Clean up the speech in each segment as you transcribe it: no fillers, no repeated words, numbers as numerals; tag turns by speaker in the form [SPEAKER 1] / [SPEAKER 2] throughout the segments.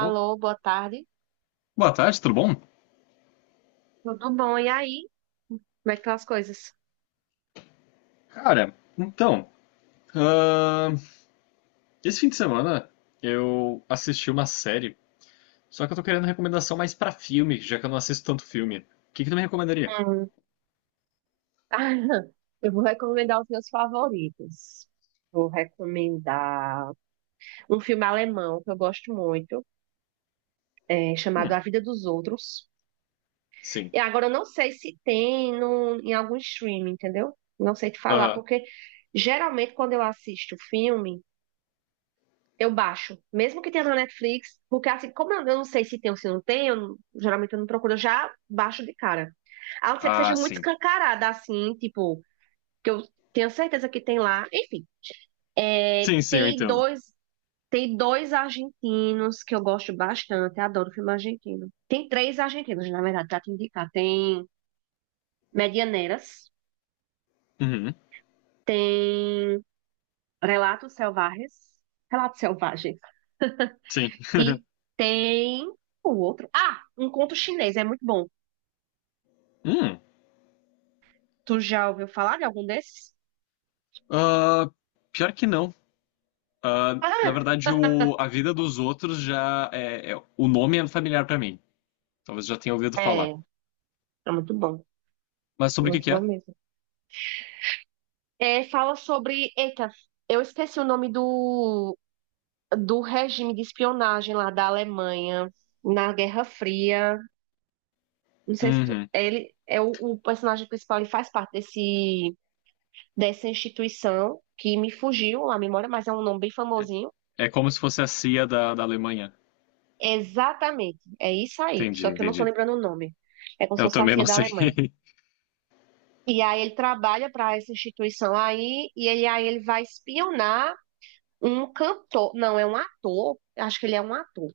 [SPEAKER 1] Oh,
[SPEAKER 2] boa tarde.
[SPEAKER 1] boa tarde, tudo bom?
[SPEAKER 2] Tudo bom? E aí? Como é que estão as coisas?
[SPEAKER 1] Cara, então, ahn, esse fim de semana eu assisti uma série, só que eu tô querendo recomendação mais pra filme, já que eu não assisto tanto filme. O que que tu me recomendaria?
[SPEAKER 2] Hum. Eu vou recomendar os meus favoritos. Vou recomendar um filme alemão que eu gosto muito, chamado
[SPEAKER 1] Hum,
[SPEAKER 2] A Vida dos Outros.
[SPEAKER 1] sim.
[SPEAKER 2] E agora eu não sei se tem no, em algum streaming, entendeu? Não sei te falar,
[SPEAKER 1] Aham.
[SPEAKER 2] porque geralmente quando eu assisto filme, eu baixo, mesmo que tenha na Netflix, porque assim, como eu não sei se tem ou se não tem, eu não- geralmente eu não procuro, eu já baixo de cara. A não ser que seja
[SPEAKER 1] Ah,
[SPEAKER 2] muito
[SPEAKER 1] sim.
[SPEAKER 2] escancarada, assim, tipo, que eu tenho certeza que tem lá. Enfim, é,
[SPEAKER 1] Sim, sim, eu
[SPEAKER 2] tem
[SPEAKER 1] entendo.
[SPEAKER 2] dois, tem dois argentinos que eu gosto bastante, eu adoro filme argentino. Tem três argentinos, na verdade, pra te indicar. Tem Medianeiras,
[SPEAKER 1] Uhum,
[SPEAKER 2] tem Relatos Selvagens, Relatos Selvagens.
[SPEAKER 1] sim.
[SPEAKER 2] E tem o outro. Ah, um conto chinês, é muito bom.
[SPEAKER 1] Hum,
[SPEAKER 2] Tu já ouviu falar de algum desses?
[SPEAKER 1] ah, pior que não. Ah, na
[SPEAKER 2] Ah,
[SPEAKER 1] verdade, A Vida dos Outros já é, o nome é familiar pra mim. Talvez já tenha ouvido
[SPEAKER 2] É,
[SPEAKER 1] falar.
[SPEAKER 2] é muito bom.
[SPEAKER 1] Mas sobre o que
[SPEAKER 2] Muito
[SPEAKER 1] que
[SPEAKER 2] bom
[SPEAKER 1] é?
[SPEAKER 2] mesmo. É, fala sobre. Eita, eu esqueci o nome do regime de espionagem lá da Alemanha na Guerra Fria. Não sei se
[SPEAKER 1] Uhum.
[SPEAKER 2] ele é o personagem principal, ele faz parte desse, dessa instituição que me fugiu a memória, mas é um nome bem famosinho.
[SPEAKER 1] É como se fosse a CIA da Alemanha.
[SPEAKER 2] Exatamente, é isso aí. Só
[SPEAKER 1] Entendi,
[SPEAKER 2] que eu não tô
[SPEAKER 1] entendi.
[SPEAKER 2] lembrando o nome. É como se
[SPEAKER 1] Eu
[SPEAKER 2] fosse a
[SPEAKER 1] também
[SPEAKER 2] CIA
[SPEAKER 1] não
[SPEAKER 2] da
[SPEAKER 1] sei.
[SPEAKER 2] Alemanha. E aí ele trabalha para essa instituição aí, aí ele vai espionar um cantor. Não, é um ator. Acho que ele é um ator.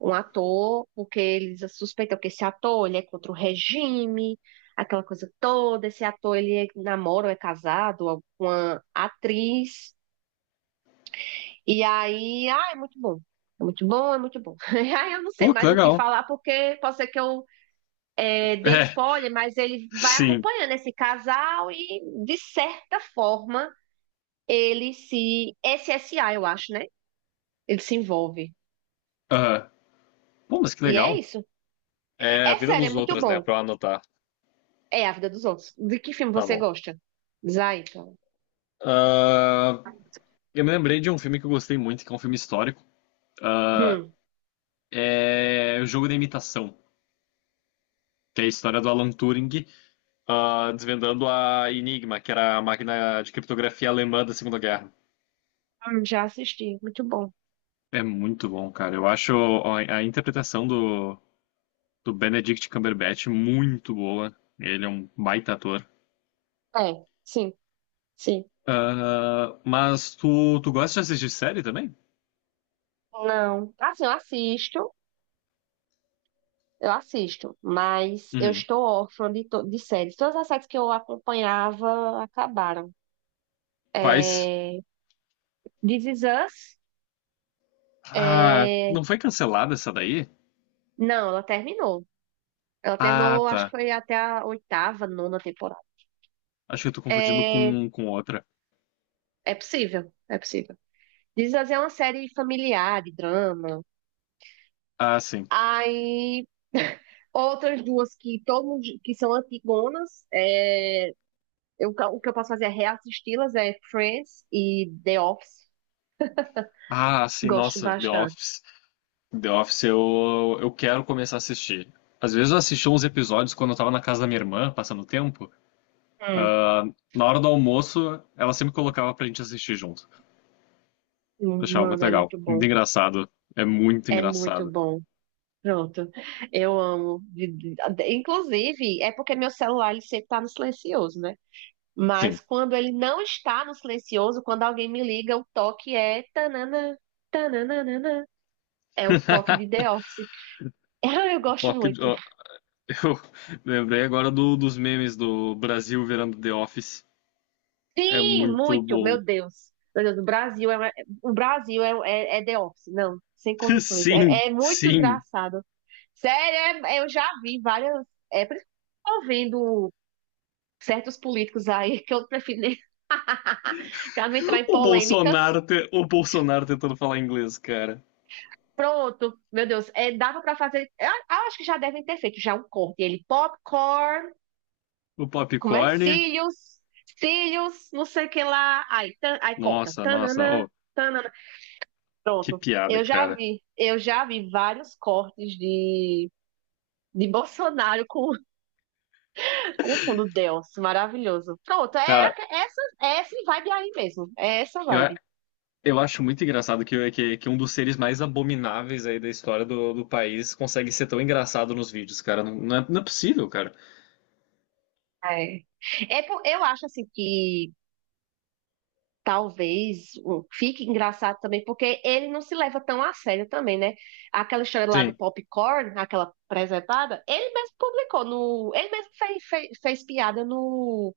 [SPEAKER 2] Um ator, porque eles suspeitam que esse ator ele é contra o regime, aquela coisa toda. Esse ator ele namora ou é casado com uma atriz. E aí, ah, é muito bom. É muito bom, é muito bom. Aí eu não sei
[SPEAKER 1] Pô, que
[SPEAKER 2] mais o que
[SPEAKER 1] legal.
[SPEAKER 2] falar, porque pode ser que eu dê
[SPEAKER 1] É,
[SPEAKER 2] spoiler, mas ele vai
[SPEAKER 1] sim.
[SPEAKER 2] acompanhando esse casal e, de certa forma, ele se. Esse S a, eu acho, né? Ele se envolve.
[SPEAKER 1] Ah, pô, mas que
[SPEAKER 2] E é
[SPEAKER 1] legal.
[SPEAKER 2] isso.
[SPEAKER 1] É a
[SPEAKER 2] É
[SPEAKER 1] vida
[SPEAKER 2] sério, é
[SPEAKER 1] dos
[SPEAKER 2] muito
[SPEAKER 1] outros, né?
[SPEAKER 2] bom.
[SPEAKER 1] Pra eu anotar.
[SPEAKER 2] É A Vida dos Outros. De que filme
[SPEAKER 1] Tá
[SPEAKER 2] você
[SPEAKER 1] bom.
[SPEAKER 2] gosta? Zaito.
[SPEAKER 1] Ah, eu me lembrei de um filme que eu gostei muito, que é um filme histórico. Ah,
[SPEAKER 2] Hum,
[SPEAKER 1] é O Jogo da Imitação, que é a história do Alan Turing, ah, desvendando a Enigma, que era a máquina de criptografia alemã da Segunda Guerra.
[SPEAKER 2] já assisti. Muito bom.
[SPEAKER 1] É muito bom, cara. Eu acho a interpretação do Benedict Cumberbatch muito boa. Ele é um baita ator.
[SPEAKER 2] É, sim, sim.
[SPEAKER 1] Ah, mas tu gosta de assistir série também?
[SPEAKER 2] Não. Assim, eu assisto. Eu assisto, mas eu
[SPEAKER 1] Uhum.
[SPEAKER 2] estou órfã de séries. Todas as séries que eu acompanhava acabaram.
[SPEAKER 1] Quais?
[SPEAKER 2] É... This Is Us,
[SPEAKER 1] Ah,
[SPEAKER 2] é,
[SPEAKER 1] não foi cancelada essa daí?
[SPEAKER 2] não, ela terminou. Ela
[SPEAKER 1] Ah,
[SPEAKER 2] terminou, acho que
[SPEAKER 1] tá.
[SPEAKER 2] foi até a oitava, nona temporada.
[SPEAKER 1] Acho que eu tô confundindo
[SPEAKER 2] É,
[SPEAKER 1] com outra.
[SPEAKER 2] é possível, é possível. Diz assim, é uma série familiar, de drama.
[SPEAKER 1] Ah, sim.
[SPEAKER 2] Aí, outras duas que todo mundo, que são antigonas, o que eu posso fazer é reassisti-las, é Friends e The Office.
[SPEAKER 1] Ah, sim,
[SPEAKER 2] Gosto
[SPEAKER 1] nossa, The
[SPEAKER 2] bastante.
[SPEAKER 1] Office. The Office eu quero começar a assistir. Às vezes eu assisti uns episódios quando eu tava na casa da minha irmã, passando o tempo.
[SPEAKER 2] Hum.
[SPEAKER 1] Ah, na hora do almoço, ela sempre colocava pra gente assistir junto. Eu achava muito
[SPEAKER 2] Mano, é
[SPEAKER 1] legal.
[SPEAKER 2] muito
[SPEAKER 1] Muito
[SPEAKER 2] bom.
[SPEAKER 1] engraçado. É muito
[SPEAKER 2] É muito
[SPEAKER 1] engraçado.
[SPEAKER 2] bom. Pronto. Eu amo. Inclusive, é porque meu celular ele sempre tá no silencioso, né? Mas
[SPEAKER 1] Sim.
[SPEAKER 2] quando ele não está no silencioso, quando alguém me liga, o toque é tananã, tananana. É os toques de The Office. Ah, eu gosto
[SPEAKER 1] Toque de-
[SPEAKER 2] muito.
[SPEAKER 1] Eu lembrei agora dos memes do Brasil virando The Office. É
[SPEAKER 2] Sim,
[SPEAKER 1] muito
[SPEAKER 2] muito,
[SPEAKER 1] bom.
[SPEAKER 2] meu Deus. Meu Deus, o Brasil é The Office, não, sem condições.
[SPEAKER 1] Sim,
[SPEAKER 2] É muito
[SPEAKER 1] sim.
[SPEAKER 2] engraçado. Sério, eu já vi várias. É, por isso que eu tô vendo certos políticos aí que eu prefiro nem para não entrar em polêmicas.
[SPEAKER 1] O Bolsonaro tentando falar inglês, cara.
[SPEAKER 2] Pronto, meu Deus, dava para fazer. Eu acho que já devem ter feito já um corte. Ele popcorn,
[SPEAKER 1] O
[SPEAKER 2] como é?
[SPEAKER 1] Popcorn.
[SPEAKER 2] Cílios, cílios, não sei o que lá. Aí, tan, aí corta.
[SPEAKER 1] Nossa, nossa.
[SPEAKER 2] Tanana,
[SPEAKER 1] Oh,
[SPEAKER 2] tanana.
[SPEAKER 1] que
[SPEAKER 2] Pronto.
[SPEAKER 1] piada,
[SPEAKER 2] Eu já
[SPEAKER 1] cara.
[SPEAKER 2] vi, eu já vi vários cortes de Bolsonaro com, com o fundo Deus, maravilhoso. Pronto, é
[SPEAKER 1] Cara,
[SPEAKER 2] aque- essa, é essa vibe aí mesmo, é essa
[SPEAKER 1] eu, a-
[SPEAKER 2] vibe.
[SPEAKER 1] eu acho muito engraçado que um dos seres mais abomináveis aí da história do país consegue ser tão engraçado nos vídeos, cara. Não, não é possível, cara.
[SPEAKER 2] É. É, eu acho assim que talvez um, fique engraçado também, porque ele não se leva tão a sério também, né? Aquela história lá do
[SPEAKER 1] Sim,
[SPEAKER 2] popcorn, aquela presentada, ele mesmo publicou no, ele mesmo fez piada no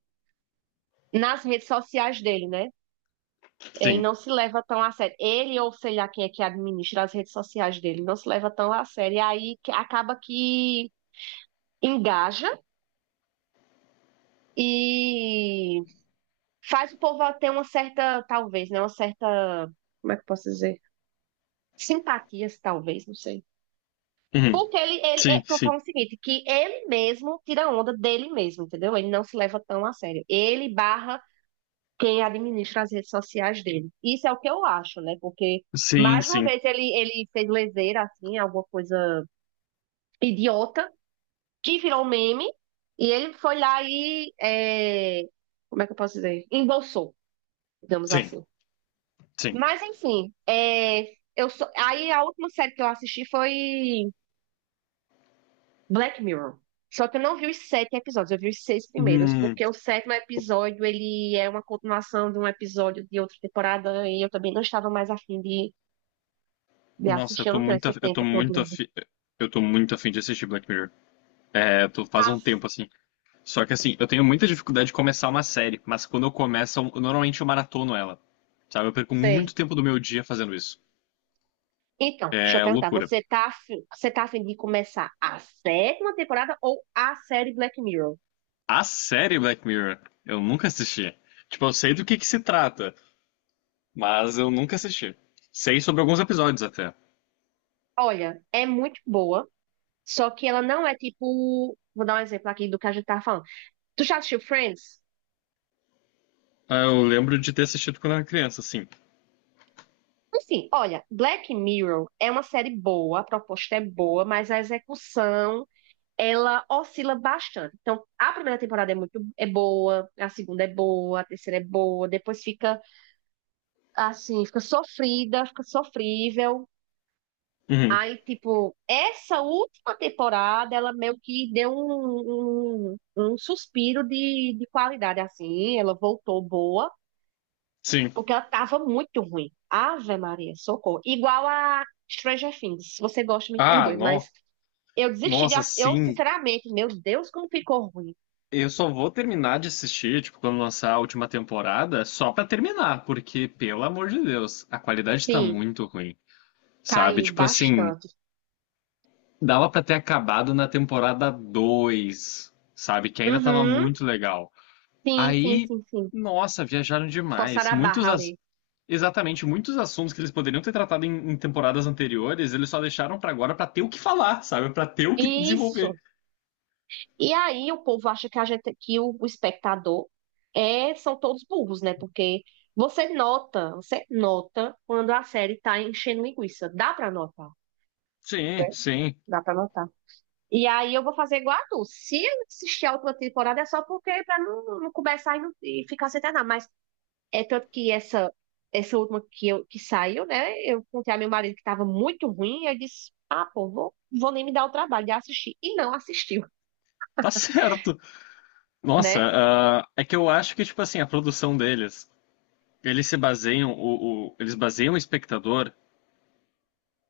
[SPEAKER 2] nas redes sociais dele, né? Ele
[SPEAKER 1] sim.
[SPEAKER 2] não se leva tão a sério. Ele ou sei lá quem é que administra as redes sociais dele, não se leva tão a sério. E aí acaba que engaja e faz o povo ter uma certa, talvez, né? Uma certa, como é que eu posso dizer? Simpatias, talvez, não sei.
[SPEAKER 1] Uhum.
[SPEAKER 2] Porque ele,
[SPEAKER 1] Sim,
[SPEAKER 2] tô
[SPEAKER 1] sim.
[SPEAKER 2] falando o seguinte, que ele mesmo tira onda dele mesmo, entendeu? Ele não se leva tão a sério. Ele barra quem administra as redes sociais dele. Isso é o que eu acho, né? Porque,
[SPEAKER 1] Sim,
[SPEAKER 2] mais uma
[SPEAKER 1] sim.
[SPEAKER 2] vez, ele fez leseira, assim, alguma coisa idiota, que virou meme, e ele foi lá e como é que eu posso dizer? Embolsou, digamos
[SPEAKER 1] Sim,
[SPEAKER 2] assim.
[SPEAKER 1] sim.
[SPEAKER 2] Mas, enfim, aí a última série que eu assisti foi Black Mirror. Só que eu não vi os sete episódios, eu vi os seis primeiros,
[SPEAKER 1] Hum.
[SPEAKER 2] porque o sétimo episódio ele é uma continuação de um episódio de outra temporada e eu também não estava mais afim de
[SPEAKER 1] Nossa,
[SPEAKER 2] assistir, eu não tenho esse
[SPEAKER 1] eu tô
[SPEAKER 2] tempo todo
[SPEAKER 1] muito
[SPEAKER 2] livre.
[SPEAKER 1] afim, eu tô muito afim de assistir Black Mirror. É, eu tô, faz
[SPEAKER 2] Ah,
[SPEAKER 1] um tempo assim. Só que assim, eu tenho muita dificuldade de começar uma série, mas quando eu começo, normalmente eu maratono ela. Sabe? Eu perco muito
[SPEAKER 2] sei.
[SPEAKER 1] tempo do meu dia fazendo isso.
[SPEAKER 2] Então, deixa eu
[SPEAKER 1] É
[SPEAKER 2] perguntar,
[SPEAKER 1] loucura.
[SPEAKER 2] você tá afim de começar a sétima temporada ou a série Black Mirror?
[SPEAKER 1] A série Black Mirror, eu nunca assisti. Tipo, eu sei do que se trata, mas eu nunca assisti. Sei sobre alguns episódios até.
[SPEAKER 2] Olha, é muito boa, só que ela não é tipo, vou dar um exemplo aqui do que a gente tava falando. Tu já assistiu Friends?
[SPEAKER 1] Ah, eu lembro de ter assistido quando eu era criança, sim.
[SPEAKER 2] Assim, olha, Black Mirror é uma série boa, a proposta é boa, mas a execução ela oscila bastante. Então, a primeira temporada é muito é boa, a segunda é boa, a terceira é boa, depois fica assim, fica sofrida, fica sofrível.
[SPEAKER 1] Uhum.
[SPEAKER 2] Aí, tipo, essa última temporada, ela meio que deu um suspiro de qualidade, assim, ela voltou boa.
[SPEAKER 1] Sim.
[SPEAKER 2] Porque ela tava muito ruim. Ave Maria, socorro. Igual a Stranger Things. Se você gosta, me
[SPEAKER 1] Ah,
[SPEAKER 2] perdoe,
[SPEAKER 1] no...
[SPEAKER 2] mas eu desisti de.
[SPEAKER 1] nossa, sim.
[SPEAKER 2] Sinceramente, meu Deus, como ficou ruim.
[SPEAKER 1] Eu só vou terminar de assistir, tipo, quando lançar a última temporada, só pra terminar, porque, pelo amor de Deus, a qualidade tá
[SPEAKER 2] Sim,
[SPEAKER 1] muito ruim, sabe?
[SPEAKER 2] caiu
[SPEAKER 1] Tipo assim,
[SPEAKER 2] bastante.
[SPEAKER 1] dava pra ter acabado na temporada 2, sabe? Que ainda tava
[SPEAKER 2] Uhum.
[SPEAKER 1] muito legal.
[SPEAKER 2] Sim, sim,
[SPEAKER 1] Aí,
[SPEAKER 2] sim, sim.
[SPEAKER 1] nossa, viajaram demais.
[SPEAKER 2] Forçaram a barra ali.
[SPEAKER 1] Exatamente, muitos assuntos que eles poderiam ter tratado em temporadas anteriores, eles só deixaram pra agora pra ter o que falar, sabe? Pra ter o que desenvolver.
[SPEAKER 2] Isso. E aí o povo acha que a gente, que o espectador são todos burros, né? Porque você nota quando a série tá enchendo linguiça. Dá pra notar.
[SPEAKER 1] Sim, sim,
[SPEAKER 2] Dá pra notar. E aí eu vou fazer igual a tu. Se eu assistir a última temporada é só porque para não, não começar e ficar sem terminar. Mas é tanto que essa última que saiu, né? Eu contei a meu marido que estava muito ruim, e eu disse: "Ah, pô, vou nem me dar o trabalho de assistir". E não assistiu,
[SPEAKER 1] tá certo. Nossa,
[SPEAKER 2] né?
[SPEAKER 1] ah, é que eu acho que, tipo assim, a produção deles, eles se baseiam, eles baseiam o espectador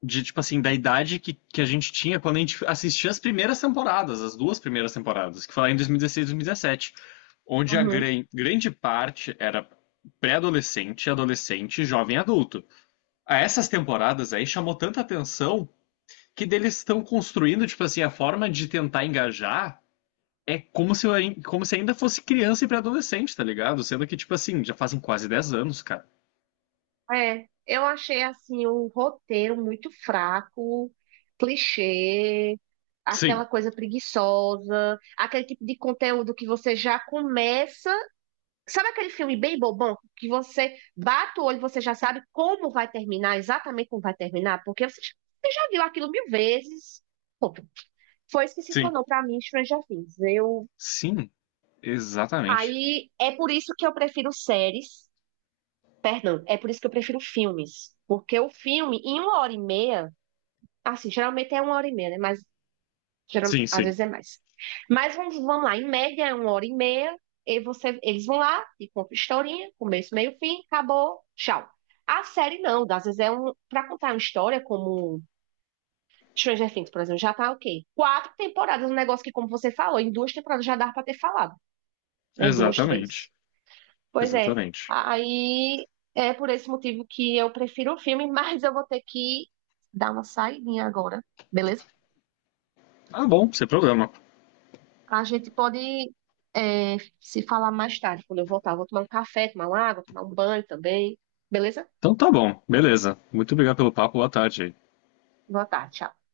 [SPEAKER 1] de, tipo assim, da idade que a gente tinha quando a gente assistia as primeiras temporadas, as duas primeiras temporadas, que foi lá em 2016 e 2017, onde a
[SPEAKER 2] Uhum.
[SPEAKER 1] grande parte era pré-adolescente, adolescente, jovem adulto. A essas temporadas aí chamou tanta atenção que eles estão construindo, tipo assim, a forma de tentar engajar é como se eu, como se ainda fosse criança e pré-adolescente, tá ligado? Sendo que, tipo assim, já fazem quase 10 anos, cara.
[SPEAKER 2] É, eu achei assim o roteiro muito fraco, clichê, aquela
[SPEAKER 1] Sim,
[SPEAKER 2] coisa preguiçosa, aquele tipo de conteúdo que você já começa sabe aquele filme bem bobão que você bate o olho, e você já sabe como vai terminar, exatamente como vai terminar, porque você já viu aquilo mil vezes. Pô, foi isso que se
[SPEAKER 1] sim.
[SPEAKER 2] tornou pra mim Stranger Things. Eu
[SPEAKER 1] Sim, exatamente.
[SPEAKER 2] aí é por isso que eu prefiro séries, perdão, é por isso que eu prefiro filmes, porque o filme em uma hora e meia, assim, geralmente é uma hora e meia, né? Mas
[SPEAKER 1] Sim,
[SPEAKER 2] Às
[SPEAKER 1] sim.
[SPEAKER 2] vezes é mais. Mas vamos lá, em média é uma hora e meia. E eles vão lá e contam historinha, começo, meio, fim, acabou, tchau. A série não, às vezes é um. Pra contar uma história como Stranger Things, por exemplo, já tá ok. Quatro temporadas, um negócio que, como você falou, em duas temporadas já dá pra ter falado, né? Duas, três.
[SPEAKER 1] Exatamente.
[SPEAKER 2] Pois é.
[SPEAKER 1] Exatamente.
[SPEAKER 2] Aí é por esse motivo que eu prefiro o filme, mas eu vou ter que dar uma saidinha agora, beleza?
[SPEAKER 1] Tá bom, sem problema.
[SPEAKER 2] A gente pode se falar mais tarde, quando eu voltar. Vou tomar um café, tomar uma água, tomar um banho também. Beleza?
[SPEAKER 1] Então tá bom, beleza. Muito obrigado pelo papo, boa tarde.
[SPEAKER 2] Boa tarde, tchau.